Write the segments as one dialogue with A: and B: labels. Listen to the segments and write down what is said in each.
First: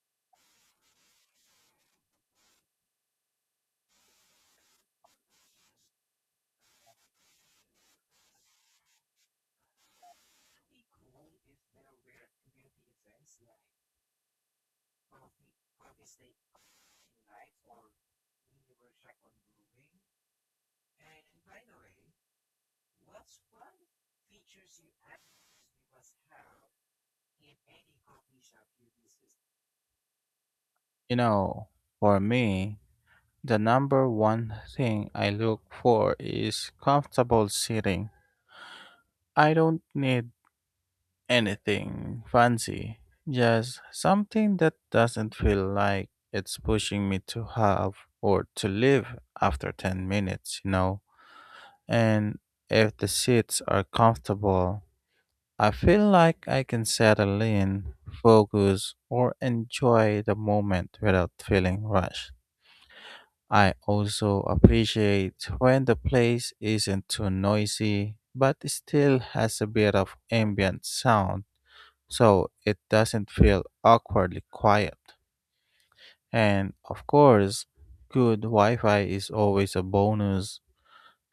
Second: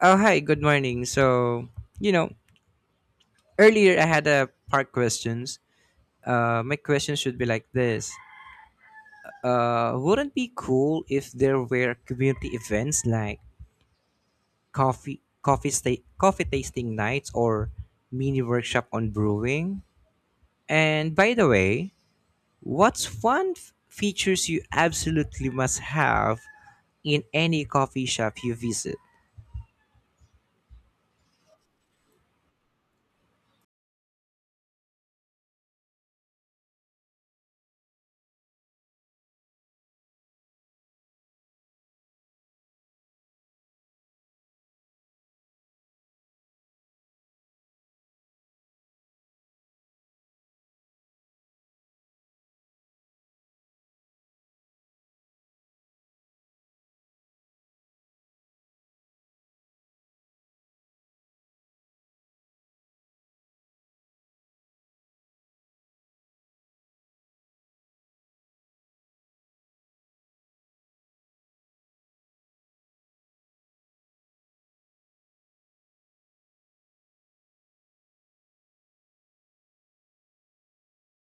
A: Oh, hi, good morning. You know, earlier I had a part questions. My question should be like this. Wouldn't be cool if there were community events like coffee tasting nights or mini workshop on brewing? And by the way, what's one features you absolutely must have in any coffee shop you visit?
B: You know, for me, the number one thing I look for is comfortable sitting. I don't need anything fancy, just something that doesn't feel like it's pushing me to have or to leave after 10 minutes. And if the seats are comfortable, I feel like I can settle in, focus, or enjoy the moment without feeling rushed. I also appreciate when the place isn't too noisy but still has a bit of ambient sound so it doesn't feel awkwardly quiet. And of course, good Wi Fi is always a bonus,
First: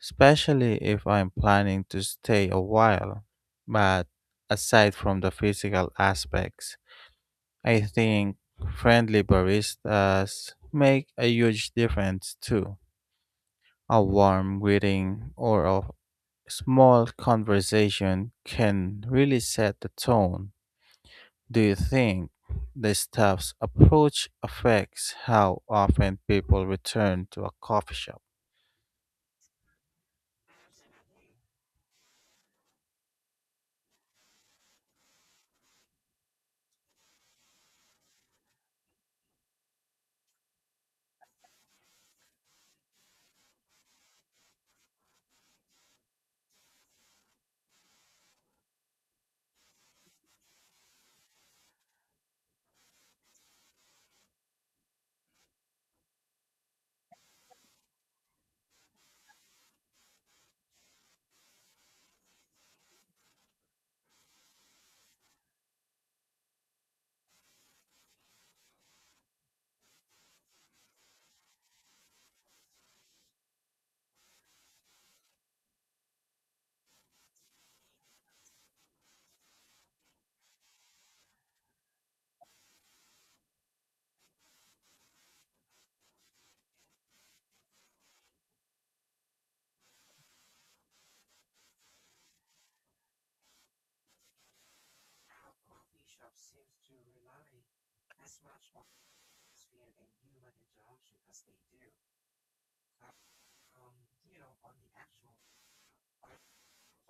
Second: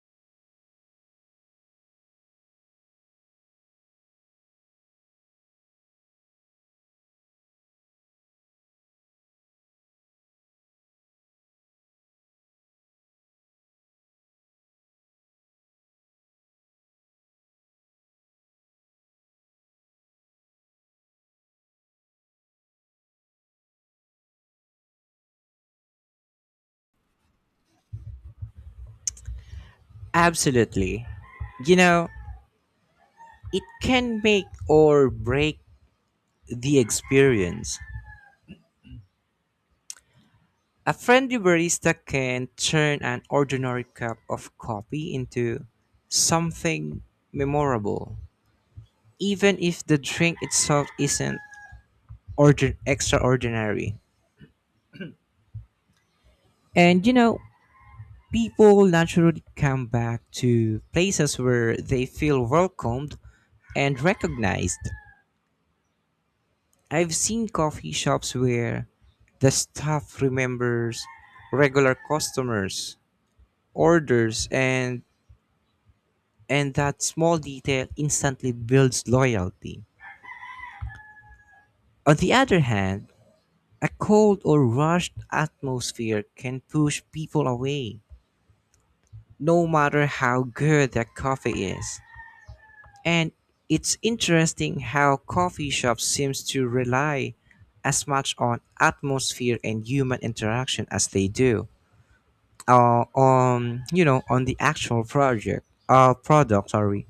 B: especially if I'm planning to stay a while. But aside from the physical aspects, I think friendly baristas make a huge difference too. A warm greeting or a small conversation can really set the tone. Do you think the staff's approach affects how often people return to a coffee shop?
A: Absolutely. You know, it can make or break the experience. A friendly barista can turn an ordinary cup of coffee into something memorable, even if the drink itself isn't extraordinary. And you know, people naturally come back to places where they feel welcomed and recognized. I've seen coffee shops where the staff remembers regular customers, orders, and that small detail instantly builds loyalty. On the other hand, a cold or rushed atmosphere can push people away, no matter how good their coffee is. And it's interesting how coffee shops seems to rely as much on atmosphere and human interaction as they do on you know on the actual project product, sorry.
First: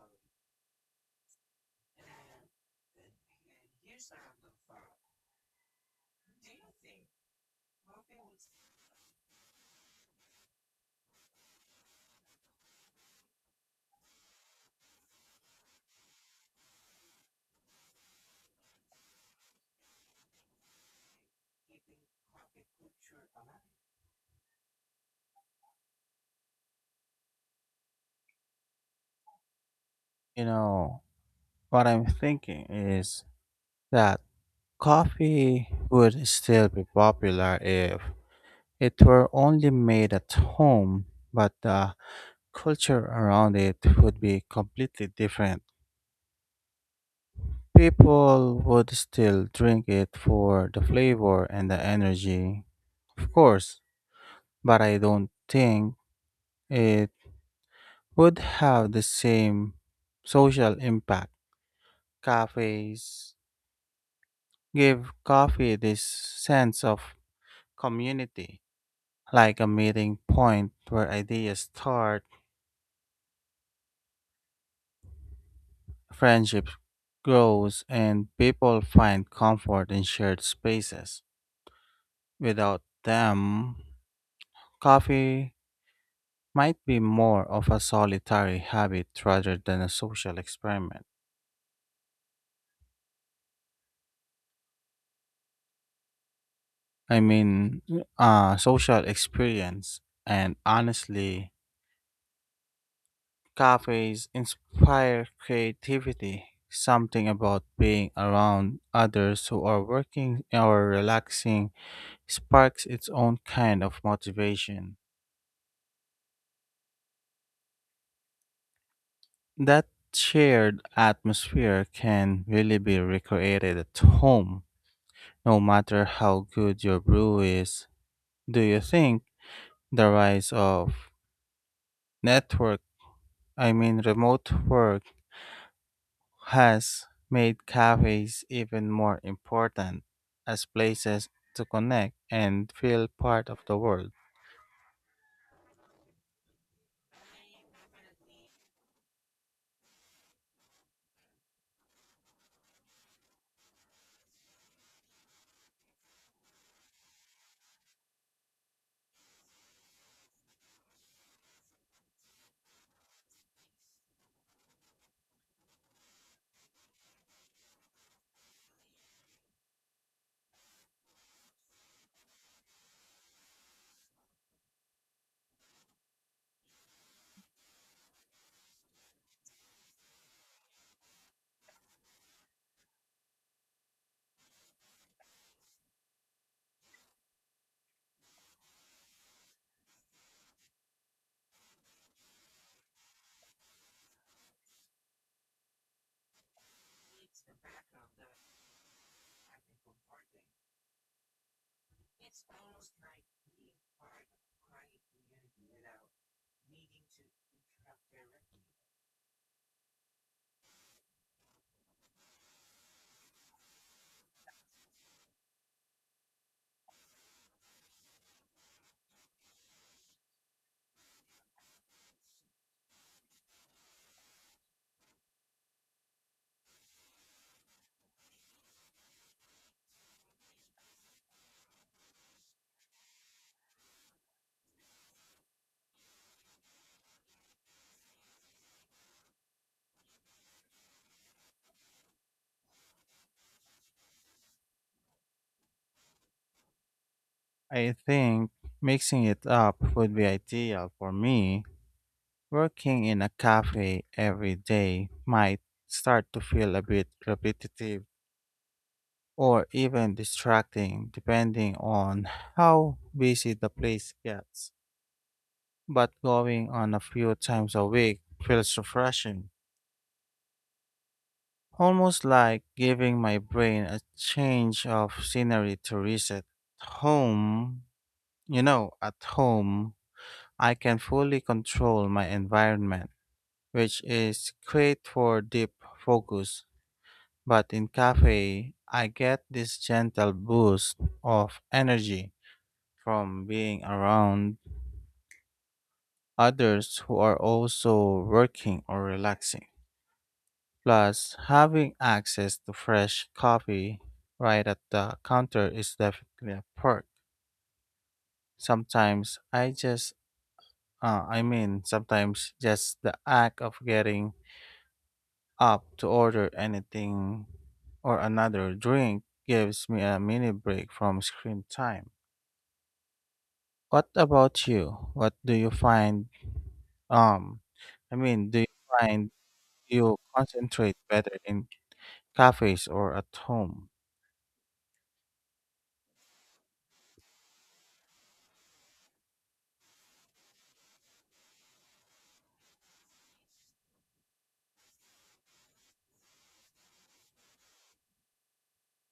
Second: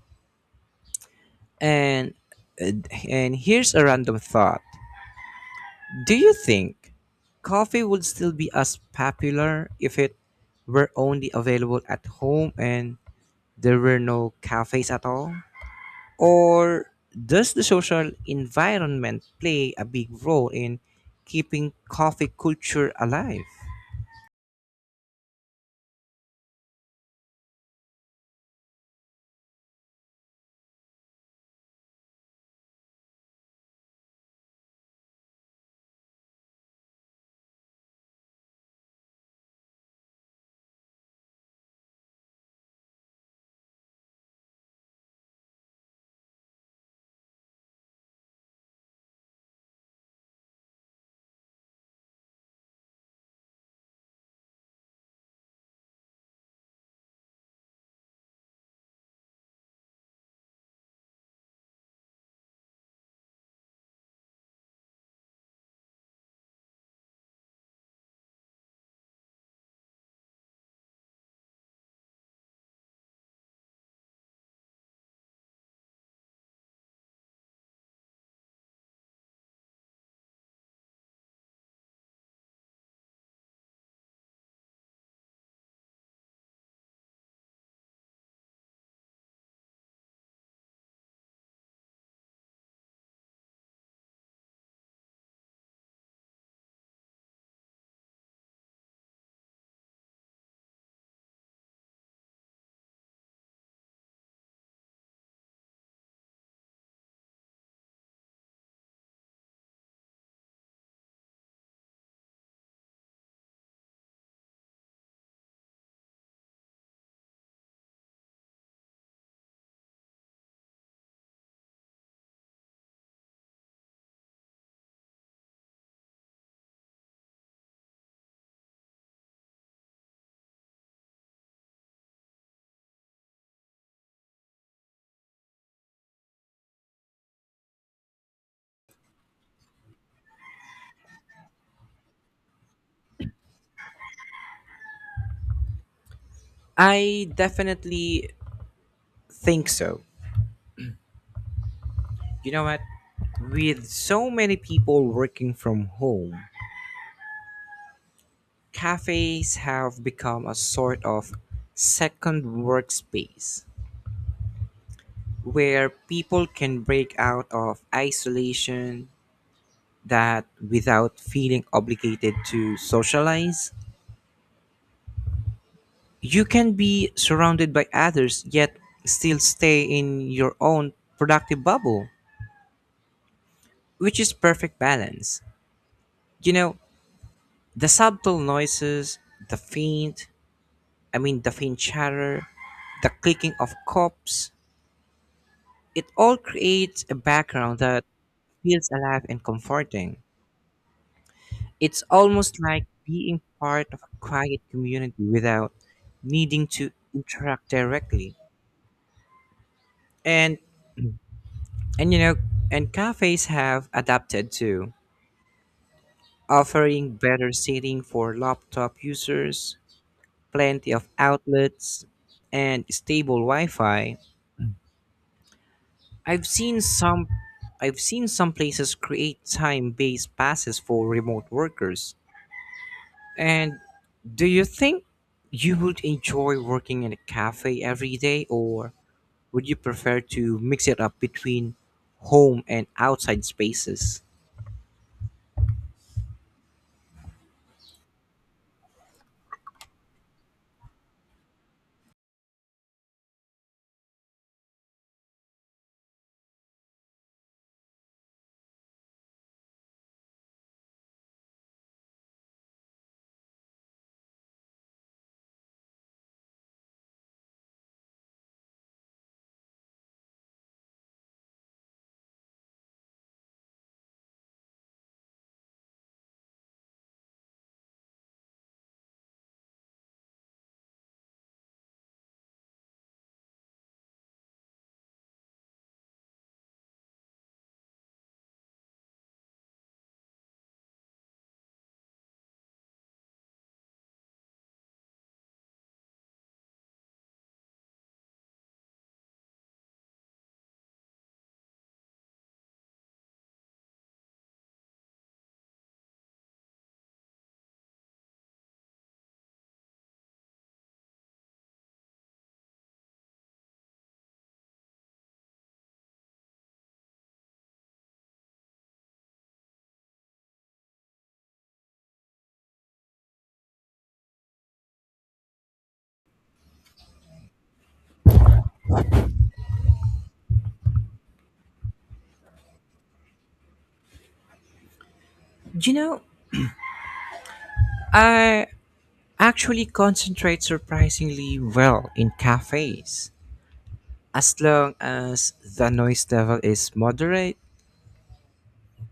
A: And and here's a random thought. Do you think coffee would still be as popular if it were only available at home and there were no cafes at all? Or does the social environment play a big role in keeping coffee culture alive?
B: You know, what I'm thinking is that coffee would still be popular if it were only made at home, but the culture around it would be completely different. People would still drink it for the flavor and the energy, of course, but I don't think it would have the same social impact. Cafes give coffee this sense of community, like a meeting point where ideas start, friendships grows, and people find comfort in shared spaces. Without them, coffee might be more of a solitary habit rather than a social experiment. I mean, social experience. And honestly, cafes inspire creativity. Something about being around others who are working or relaxing sparks its own kind of motivation. That shared atmosphere can really be recreated at home, no matter how good your brew is. Do you think the rise of network, I mean remote work, has made cafes even more important as places to connect and feel part of the world.
A: I definitely think so. You know what? With so many people working from home, cafes have become a sort of second workspace where people can break out of isolation that without feeling obligated to socialize, you can be surrounded by others yet still stay in your own productive bubble, which is perfect balance. You know, the subtle noises, the faint chatter, the clicking of cups, it all creates a background that feels alive and comforting. It's almost like being part of a quiet community without needing to interact directly. And and you know, and cafes have adapted too, offering better seating for laptop users, plenty of outlets, and stable Wi-Fi. I've seen some I've seen some places create time-based passes for remote workers. And do you think you would enjoy working in a cafe every day, or would you prefer to mix it up between home and outside spaces?
B: I think mixing it up would be ideal for me. Working in a cafe every day might start to feel a bit repetitive or even distracting depending on how busy the place gets. But going on a few times a week feels refreshing, almost like giving my brain a change of scenery to reset. Home, at home, I can fully control my environment, which is great for deep focus. But in cafe, I get this gentle boost of energy from being around others who are also working or relaxing. Plus, having access to fresh coffee right at the counter is definitely a perk. Sometimes I mean, sometimes just the act of getting up to order anything or another drink gives me a mini break from screen time. What about you? What do you find, um, I mean, do you find you concentrate better in cafes or at home?
A: You know, I actually concentrate surprisingly well in cafes. As long as the noise level is moderate,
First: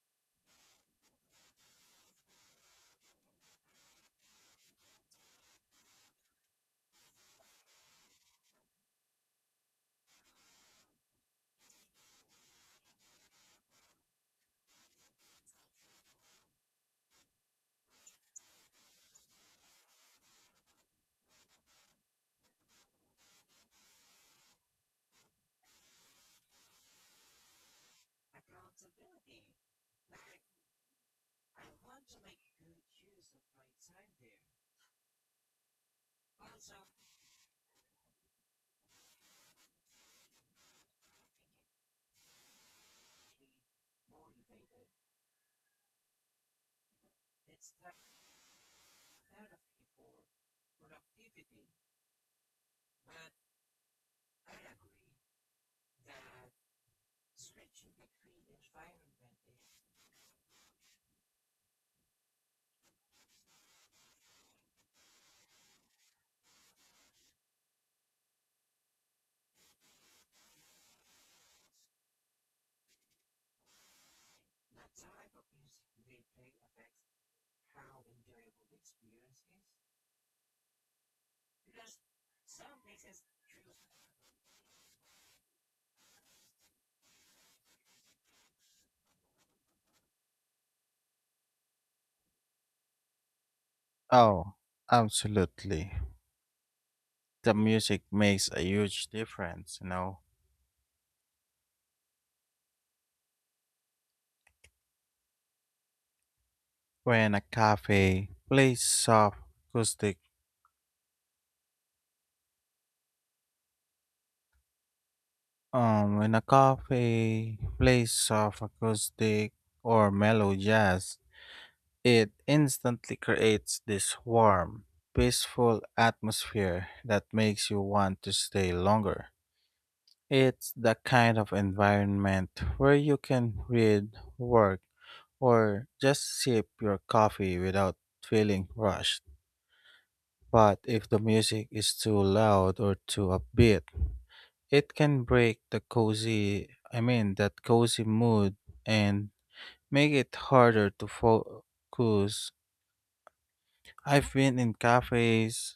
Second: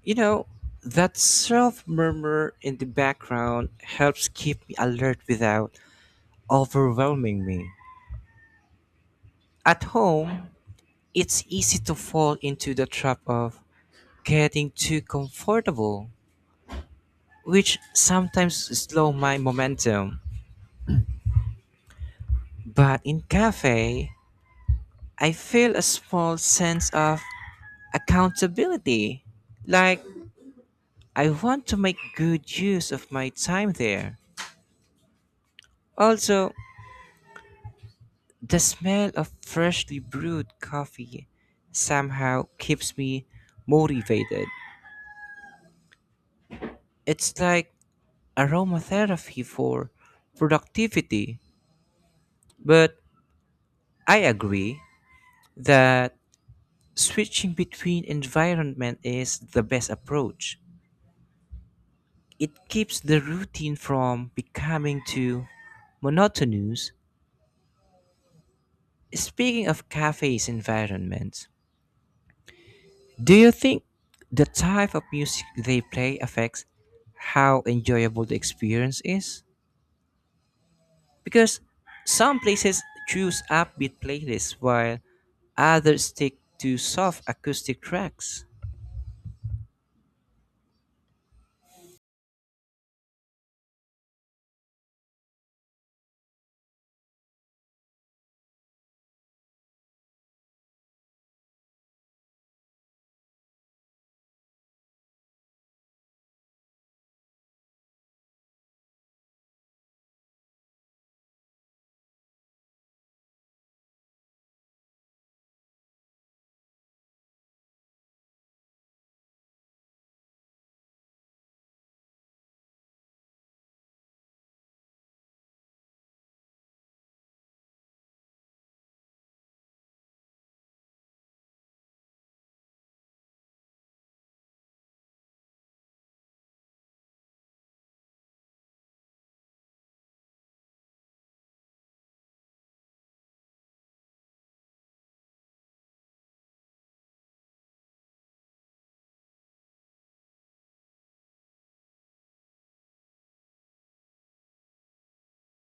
A: you know, that self murmur in the background helps keep me alert without overwhelming me. At home, it's easy to fall into the trap of getting too comfortable, which sometimes slow my momentum. But in cafe, I feel a small sense of accountability, like I want to make good use of my time there. Also, the smell of freshly brewed coffee somehow keeps me motivated. It's like aromatherapy for productivity, but I agree that switching between environment is the best approach. It keeps the routine from becoming too monotonous. Speaking of cafes environments, do you think the type of music they play affects how enjoyable the experience is? Because some places choose upbeat playlists while others stick to soft acoustic tracks.
B: Oh, absolutely. The music makes a huge difference. When a cafe plays soft acoustic, when a cafe plays soft acoustic or mellow jazz, it instantly creates this warm, peaceful atmosphere that makes you want to stay longer. It's the kind of environment where you can read, work, or just sip your coffee without feeling rushed. But if the music is too loud or too upbeat, it can break I mean, that cozy mood and make it harder to focus. I've been in cafes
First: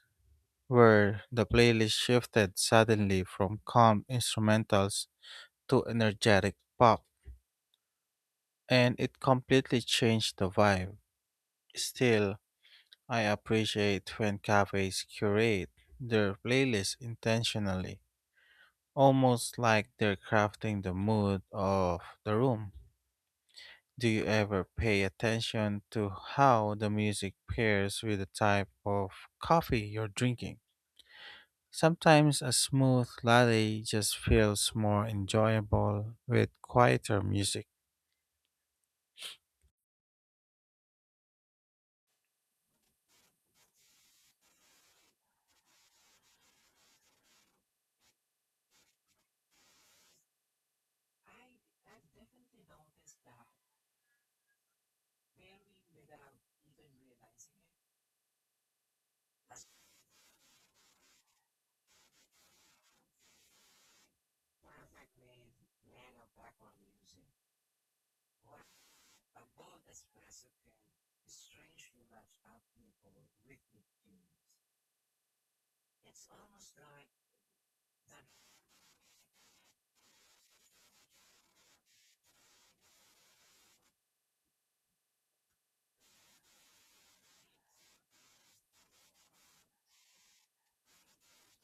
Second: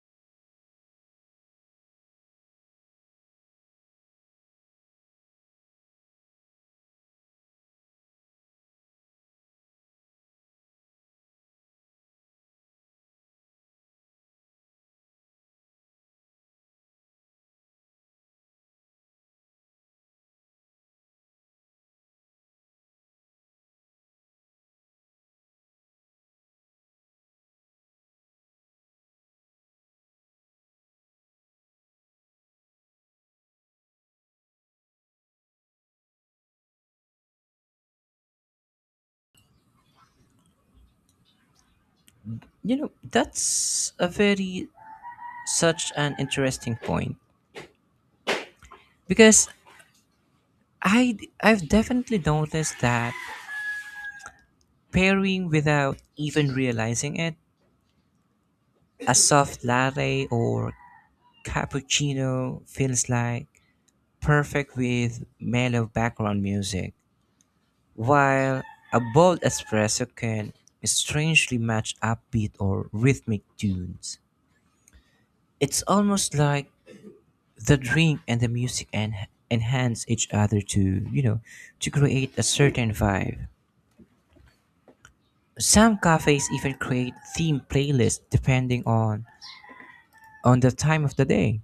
B: where the playlist shifted suddenly from calm instrumentals to energetic pop, and it completely changed the vibe. Still, I appreciate when cafes curate their playlists intentionally almost like they're crafting the mood of the room. Do you ever pay attention to how the music pairs with the type of coffee you're drinking? Sometimes a smooth latte just feels more enjoyable with quieter music.
A: You know, that's a very such an interesting point because I've definitely noticed that pairing without even realizing it. A soft latte or cappuccino feels like perfect with mellow background music, while a bold espresso can strangely match upbeat or rhythmic tunes. It's almost like the drink and the music enhance each other to, you know, to create a certain vibe. Some cafes even create theme playlists depending on the time of the day.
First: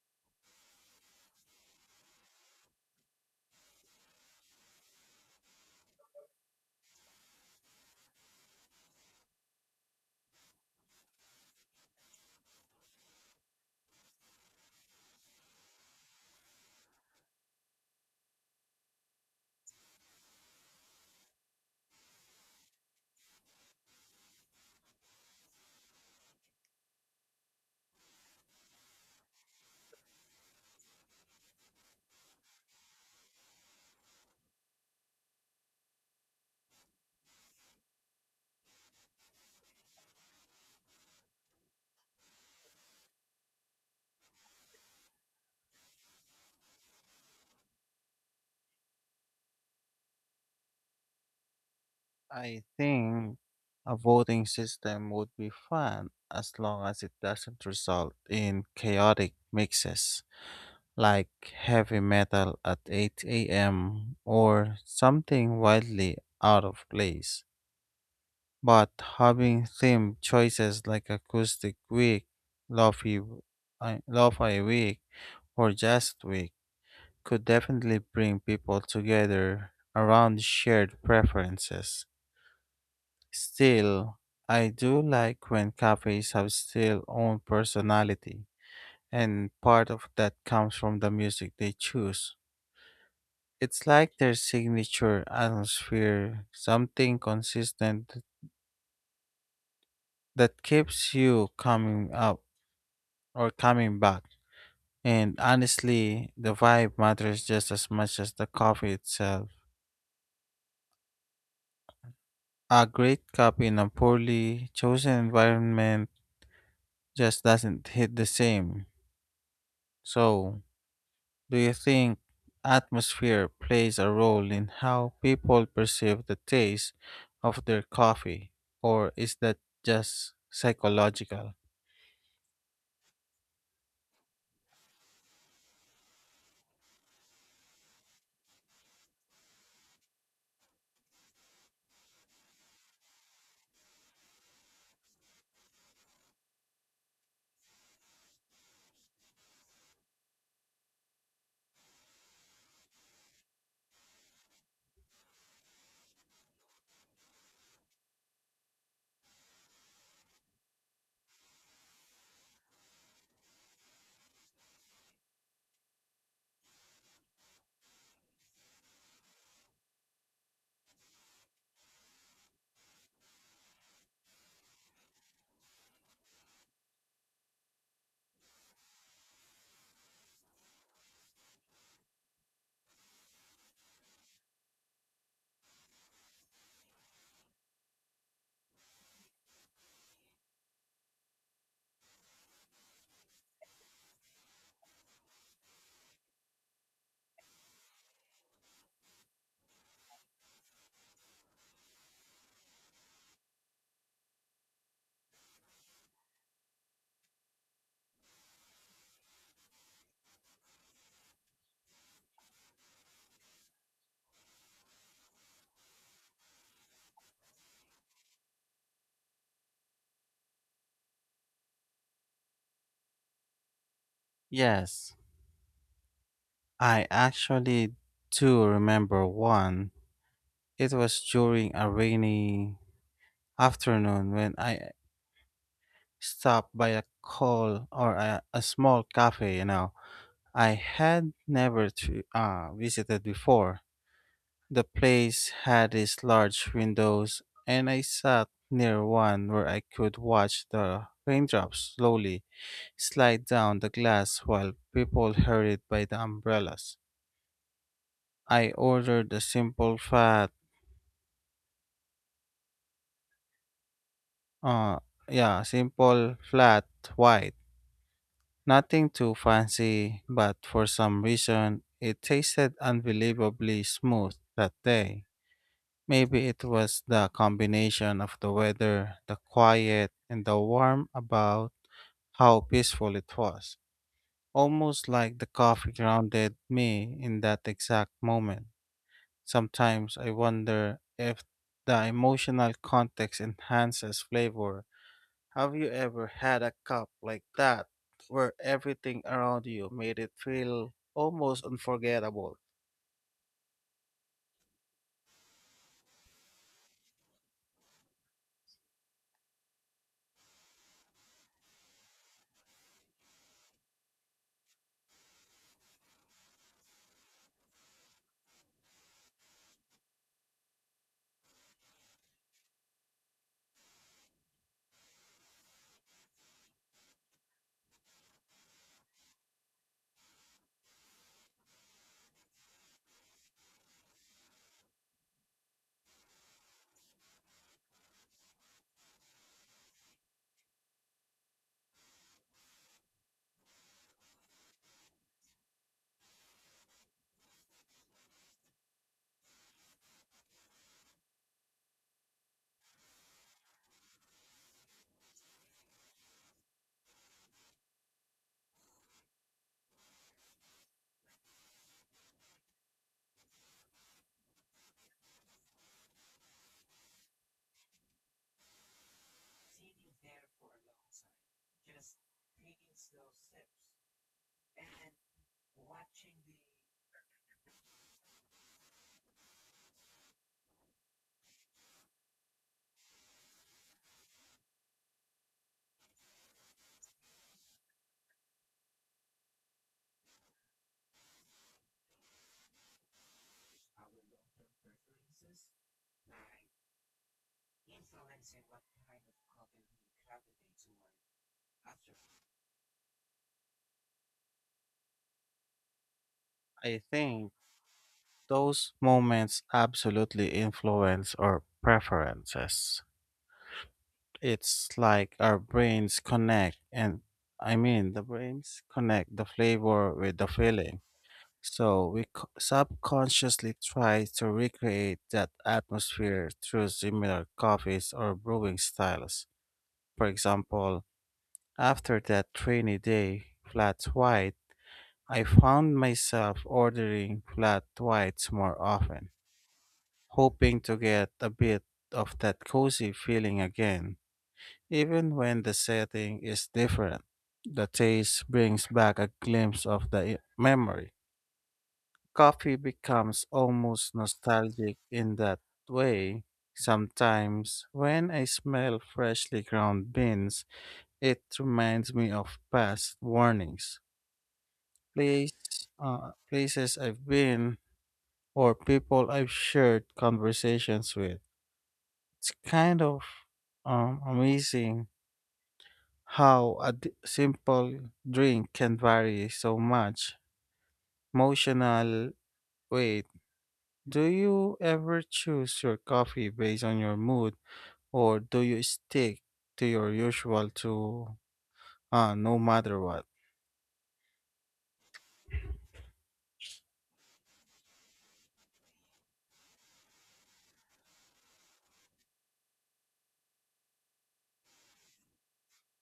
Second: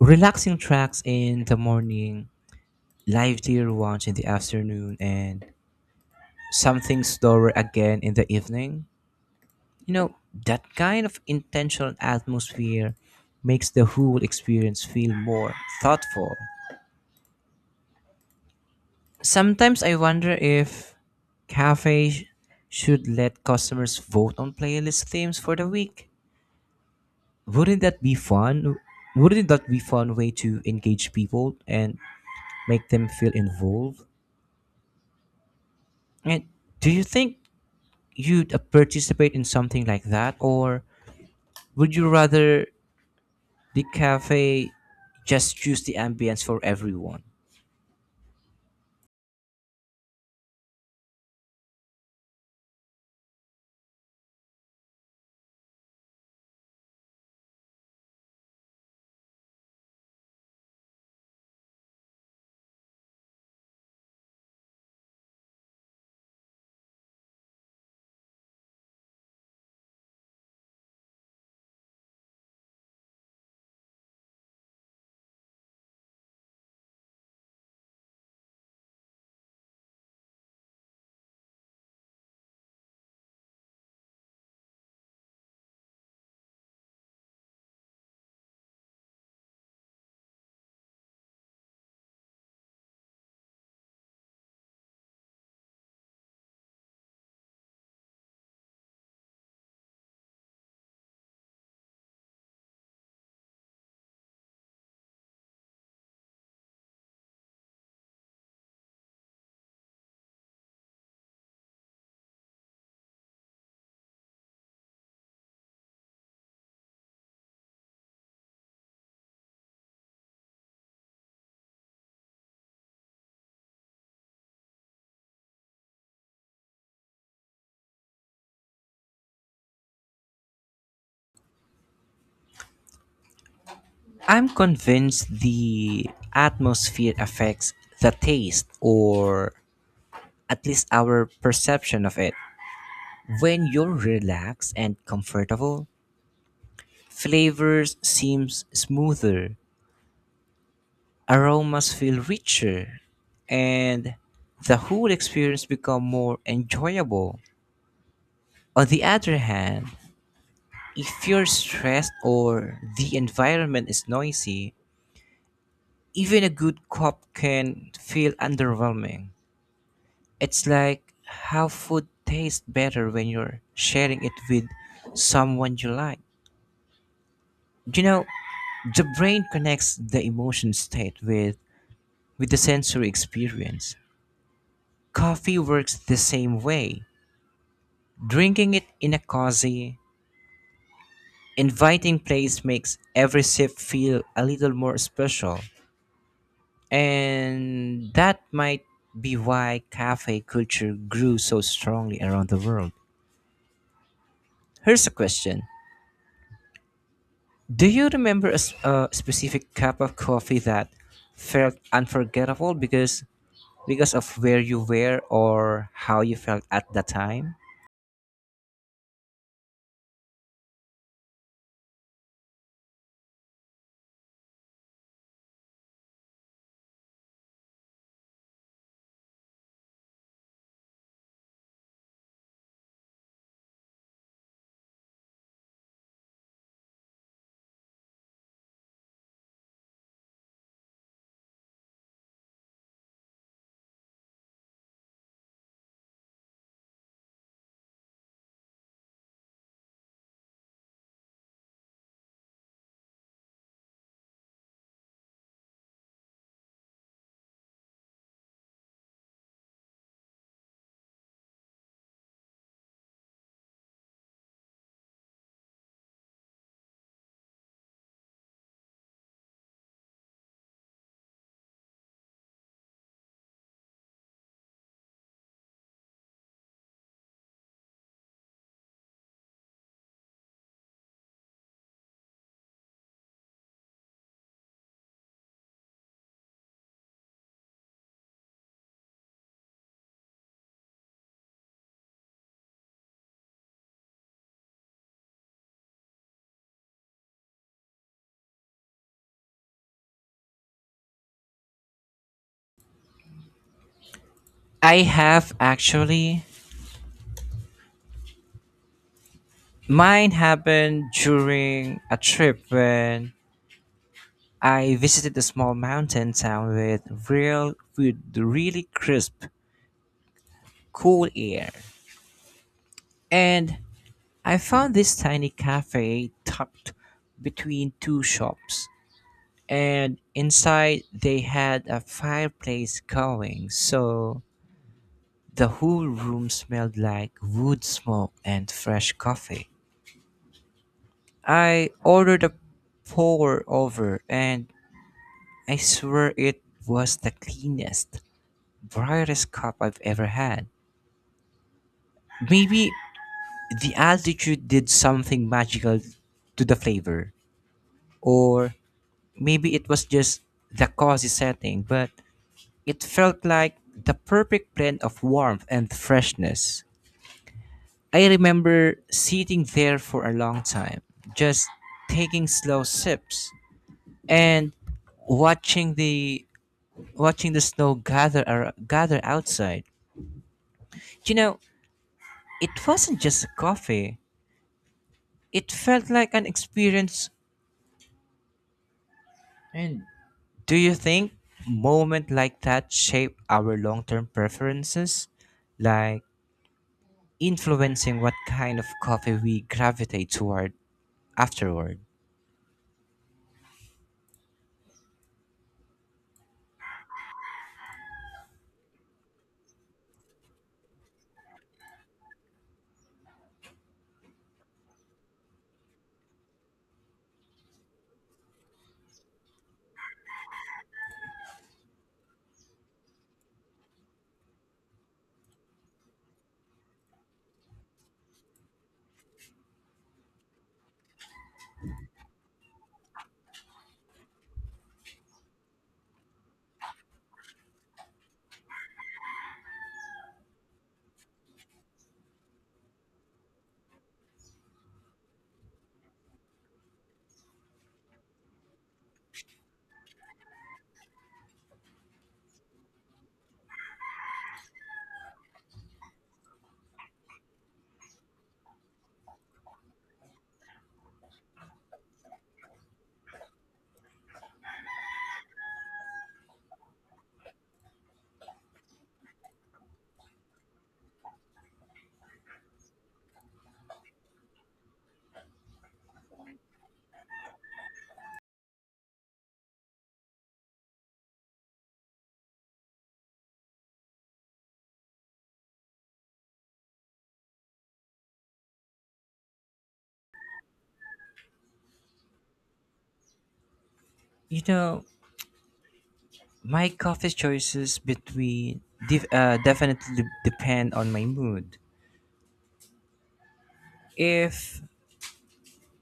A: Relaxing tracks in the morning, livelier ones in the afternoon, and something slower again in the evening. You know, that kind of intentional atmosphere makes the whole experience feel more thoughtful. Sometimes I wonder if cafes should let customers vote on playlist themes for the week. Wouldn't that be fun? Wouldn't that be fun way to engage people and make them feel involved? And do you think you'd participate in something like that, or would you rather the cafe just choose the ambience for everyone?
B: I think a voting system would be fun as long as it doesn't result in chaotic mixes, like heavy metal at 8 a.m. or something wildly out of place. But having theme choices like Acoustic Week, Lo-fi, Lo-fi Week, or Jazz Week could definitely bring people together around shared preferences. Still, I do like when cafes have still own personality, and part of that comes from the music they choose. It's like their signature atmosphere, something consistent that keeps you coming up or coming back. And honestly, the vibe matters just as much as the coffee itself. A great cup in a poorly chosen environment just doesn't hit the same. So, do you think atmosphere plays a role in how people perceive the taste of their coffee, or is that just psychological?
A: I'm convinced the atmosphere affects the taste, or at least our perception of it. When you're relaxed and comfortable, flavors seems smoother, aromas feel richer, and the whole experience become more enjoyable. On the other hand, if you're stressed or the environment is noisy, even a good cup can feel underwhelming. It's like how food tastes better when you're sharing it with someone you like. You know, the brain connects the emotion state with the sensory experience. Coffee works the same way. Drinking it in a cozy, inviting place makes every sip feel a little more special. And that might be why cafe culture grew so strongly around the world. Here's a question. Do you remember a specific cup of coffee that felt unforgettable because of where you were or how you felt at the time?
B: Yes, I actually do remember one. It was during a rainy afternoon when I stopped by a call or a small cafe. I had never visited before. The place had these large windows, and I sat near one where I could watch the raindrops slowly slide down the glass while people hurried by the umbrellas. I ordered the uh, yeah, simple flat white. Nothing too fancy, but for some reason it tasted unbelievably smooth that day. Maybe it was the combination of the weather, the quiet, and the warm about how peaceful it was. Almost like the coffee grounded me in that exact moment. Sometimes I wonder if the emotional context enhances flavor. Have you ever had a cup like that where everything around you made it feel almost unforgettable?
A: I have actually. Mine happened during a trip when I visited a small mountain town with really crisp, cool air. And I found this tiny cafe tucked between two shops. And inside they had a fireplace going, so the whole room smelled like wood smoke and fresh coffee. I ordered a pour over, and I swear it was the cleanest, brightest cup I've ever had. Maybe the altitude did something magical to the flavor, or maybe it was just the cozy setting, but it felt like the perfect blend of warmth and freshness. I remember sitting there for a long time, just taking slow sips and watching the watching the snow gather outside. You know, it wasn't just a coffee. It felt like an experience. And do you think moments like that shape our long term preferences? Like influencing what kind of coffee we gravitate toward afterward?
B: I think those moments absolutely influence our preferences. It's like our brains connect and I mean, the brains connect the flavor with the feeling. So we subconsciously try to recreate that atmosphere through similar coffees or brewing styles. For example, after that rainy day, flat white, I found myself ordering flat whites more often, hoping to get a bit of that cozy feeling again, even when the setting is different. The taste brings back a glimpse of the memory. Coffee becomes almost nostalgic in that way. Sometimes, when I smell freshly ground beans, it reminds me of past warnings, place, places I've been, or people I've shared conversations with. It's kind of amazing how a simple drink can vary so much emotional way. Do you ever choose your coffee based on your mood, or do you stick to your usual to no matter what?
A: You know, my coffee choices between definitely depend on my mood. If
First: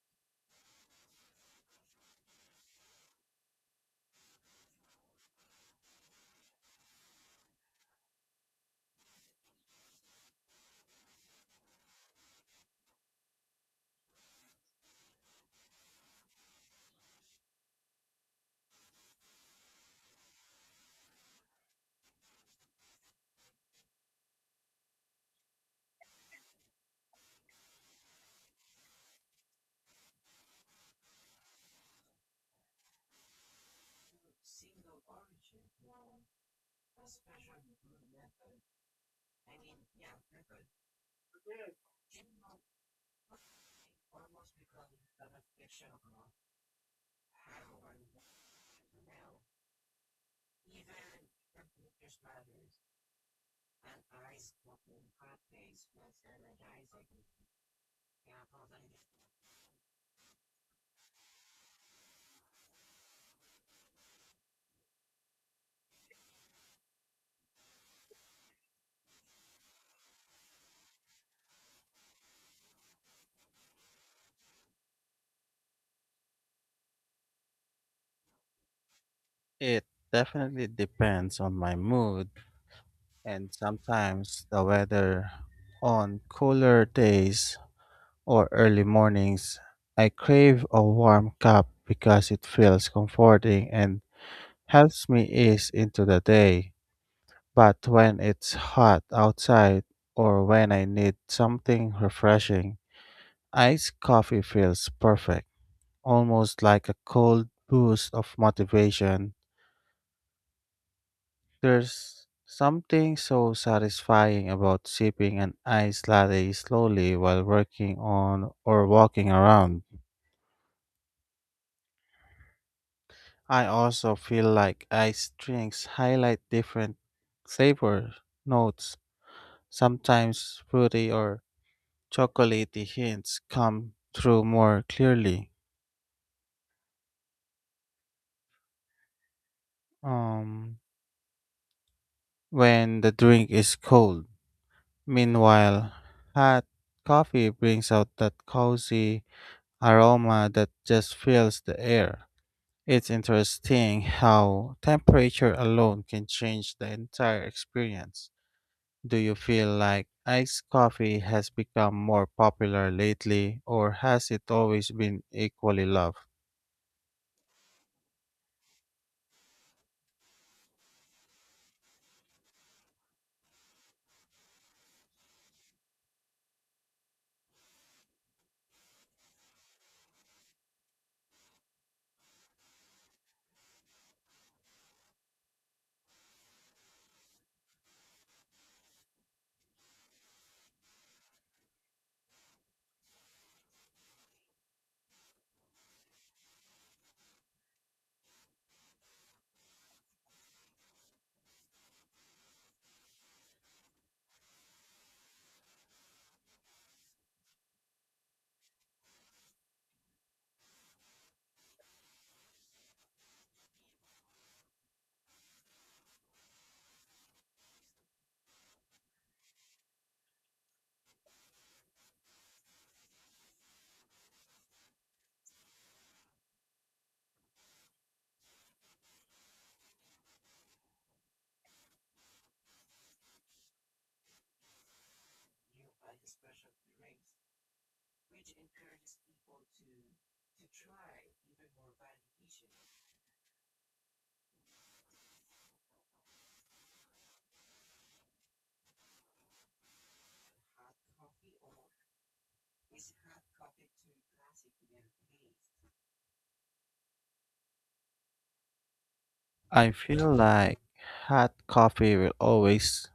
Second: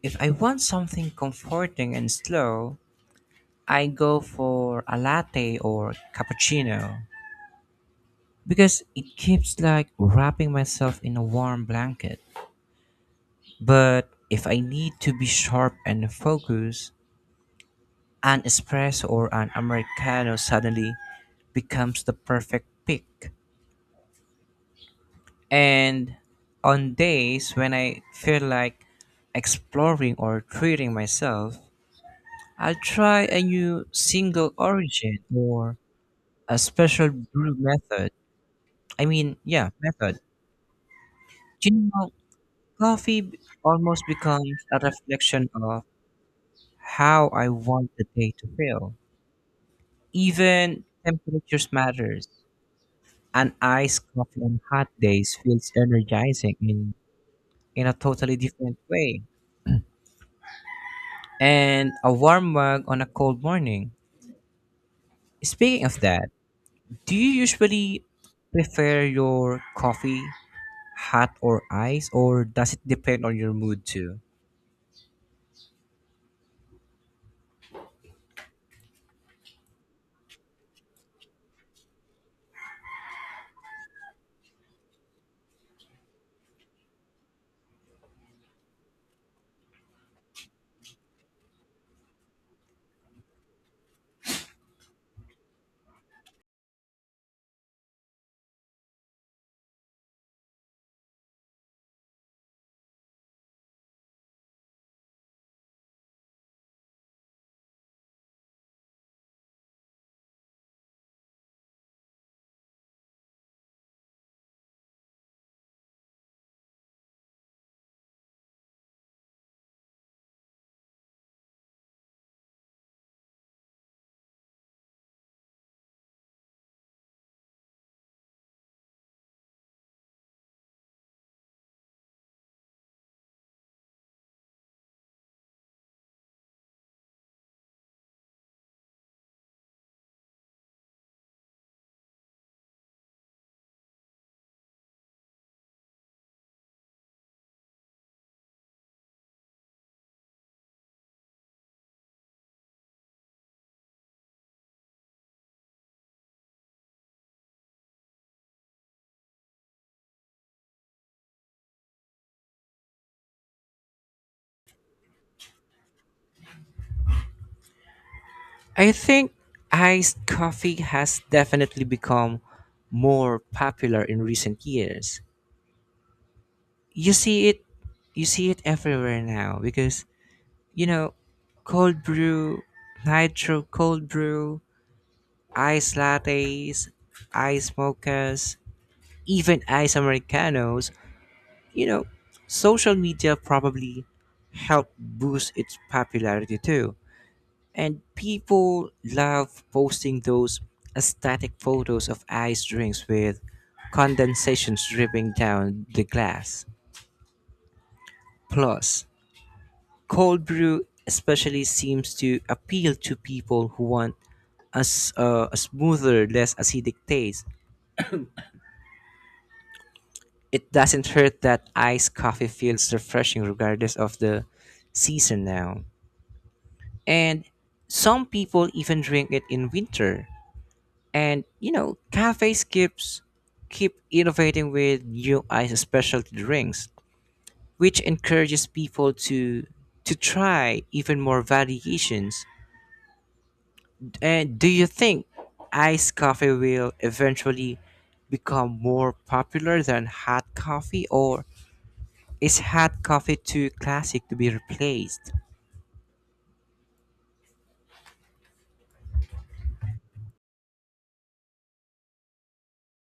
A: if I want something comforting and slow, I go for a latte or cappuccino because it keeps like wrapping myself in a warm blanket. But if I need to be sharp and focused, an espresso or an Americano suddenly becomes the perfect pick. And on days when I feel like exploring or treating myself, I'll try a new single origin or a special brew method. I mean, yeah, method. You know, coffee almost becomes a reflection of how I want the day to feel. Even temperatures matters. An iced coffee on hot days feels in a totally different way. And a warm mug on a cold morning. Speaking of that, do you usually prefer your coffee hot or ice, or does it depend on your mood too?
B: It definitely depends on my mood and sometimes the weather. On cooler days or early mornings, I crave a warm cup because it feels comforting and helps me ease into the day. But when it's hot outside or when I need something refreshing, iced coffee feels perfect, almost like a cold boost of motivation. There's something so satisfying about sipping an iced latte slowly while working on or walking around. I also feel like iced drinks highlight different flavor notes. Sometimes fruity or chocolatey hints come through more clearly um, when the drink is cold. Meanwhile, hot coffee brings out that cozy aroma that just fills the air. It's interesting how temperature alone can change the entire experience. Do you feel like iced coffee has become more popular lately, or has it always been equally loved?
A: I think iced coffee has definitely become more popular in recent years. You see it you see it everywhere now because you know, cold brew, nitro cold brew, ice lattes, ice mochas, even ice americanos, you know, social media probably helped boost its popularity too. And people love posting those aesthetic photos of ice drinks with condensation dripping down the glass. Plus, cold brew especially seems to appeal to people who want as a smoother, less acidic taste. It doesn't hurt that iced coffee feels refreshing regardless of the season now. And some people even drink it in winter. And you know, cafes keep innovating with new iced specialty drinks, which encourages people to try even more variations. And do you think iced coffee will eventually become more popular than hot coffee, or is hot coffee too classic to be replaced?
B: I feel like hot coffee will always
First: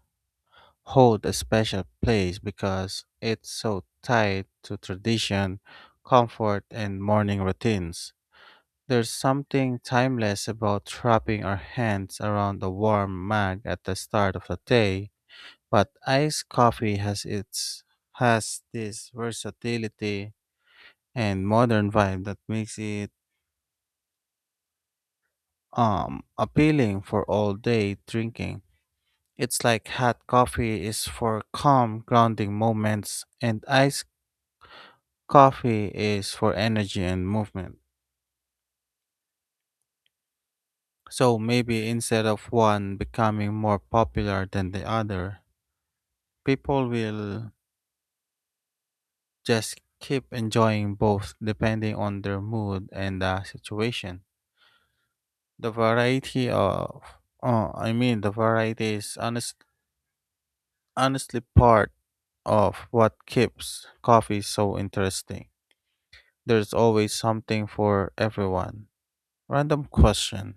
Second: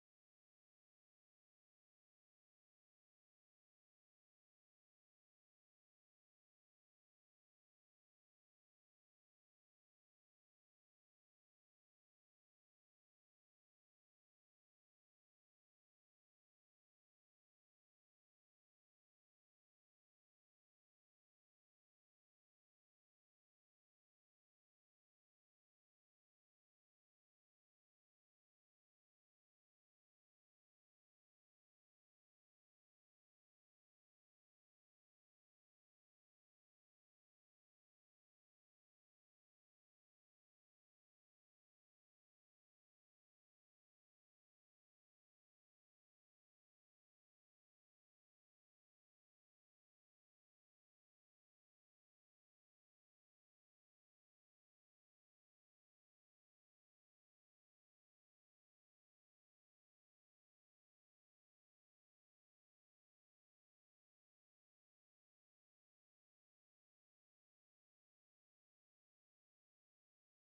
B: hold a special place because it's so tied to tradition, comfort, and morning routines. There's something timeless about wrapping our hands around a warm mug at the start of the day, but iced coffee has this versatility and modern vibe that makes it appealing for all day drinking. It's like hot coffee is for calm, grounding moments, and iced coffee is for energy and movement. So maybe instead of one becoming more popular than the other, people will just keep enjoying both depending on their mood and the situation. The variety oh, I mean, the variety is honestly part of what keeps coffee so interesting. There's always something for everyone. Random question.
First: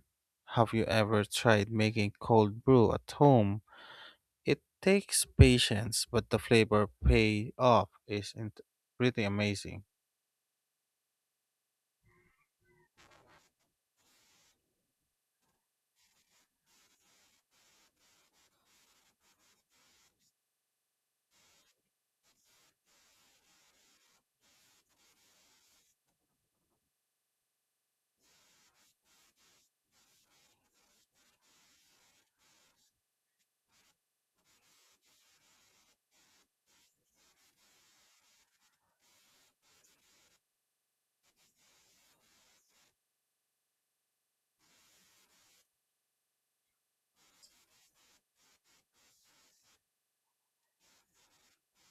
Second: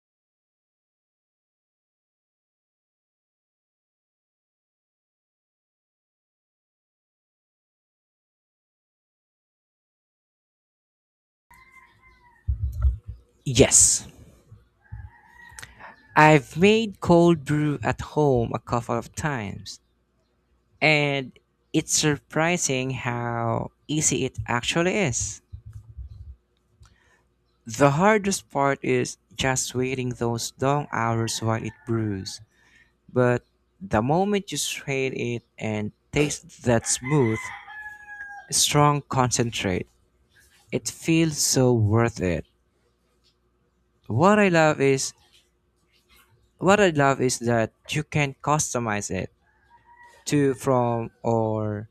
B: Have you ever tried making cold brew at home? It takes patience, but the flavor payoff is pretty amazing.
A: Yes, I've made cold brew at home a couple of times, and it's surprising how easy it actually is. The hardest part is just waiting those long hours while it brews, but the moment you strain it and taste that smooth, strong concentrate. It feels so worth it. What I love is what I love is that you can customize it to from or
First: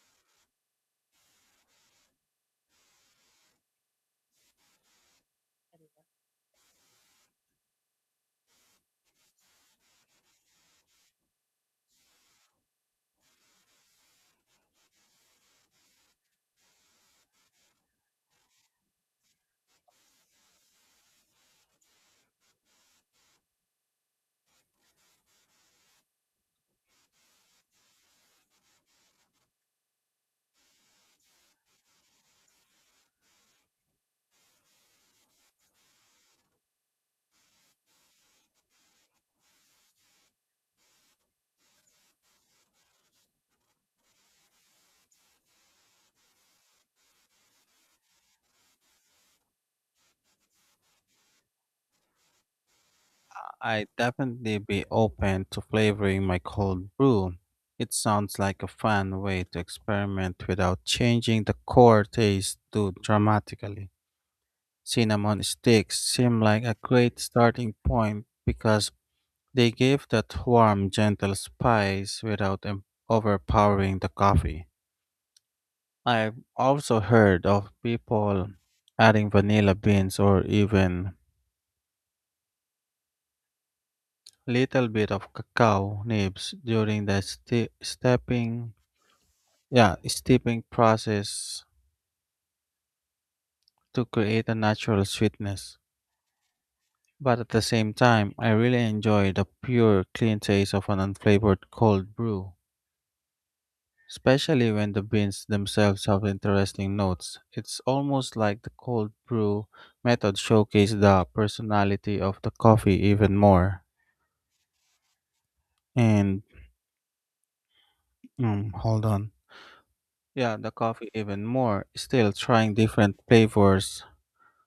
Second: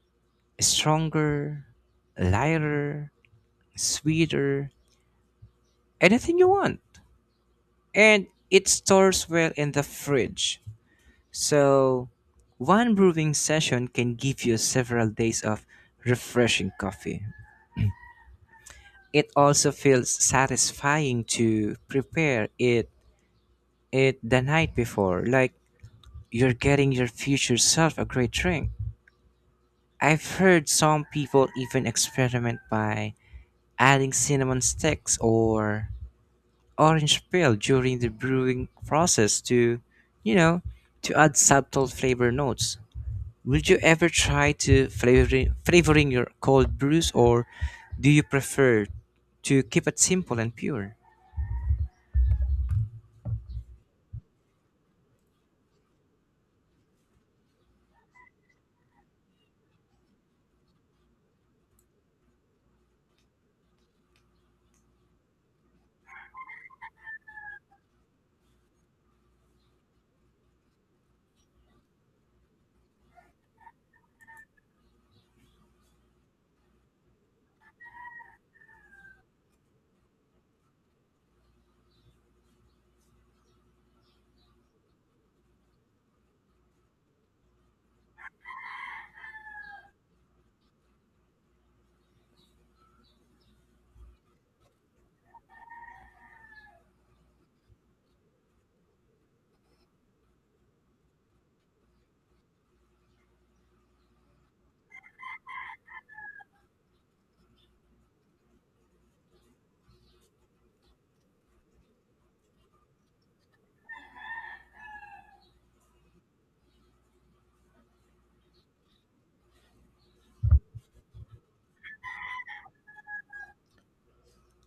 A: stronger, lighter, sweeter, anything you want. And it stores well in the fridge. So one brewing session can give you several days of refreshing coffee. It also feels satisfying to prepare it the night before, like you're getting your future self a great drink. I've heard some people even experiment by adding cinnamon sticks or orange peel during the brewing process to, you know, to add subtle flavor notes. Would you ever try to flavoring your cold brews, or do you prefer to keep it simple and pure?
B: I definitely be open to flavoring my cold brew. It sounds like a fun way to experiment without changing the core taste too dramatically. Cinnamon sticks seem like a great starting point because they gave that warm, gentle spice without overpowering the coffee. I've also heard of people adding vanilla beans or even little bit of cacao nibs during the ste- stepping yeah, steeping process to create a natural sweetness, but at the same time I really enjoy the pure clean taste of an unflavored cold brew, especially when the beans themselves have interesting notes. It's almost like the cold brew method showcased the personality of the coffee even more. And hold on. Yeah, the coffee even more. Still trying different flavors.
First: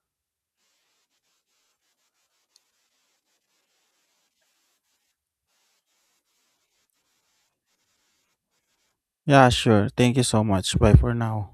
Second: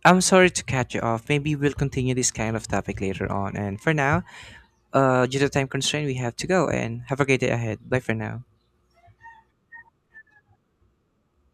A: I'm sorry to cut you off. Maybe we'll continue this kind of topic later on. And for now, due to time constraint, we have to go. And have a great day ahead. Bye for now.
B: Yeah, sure. Thank you so much. Bye for now.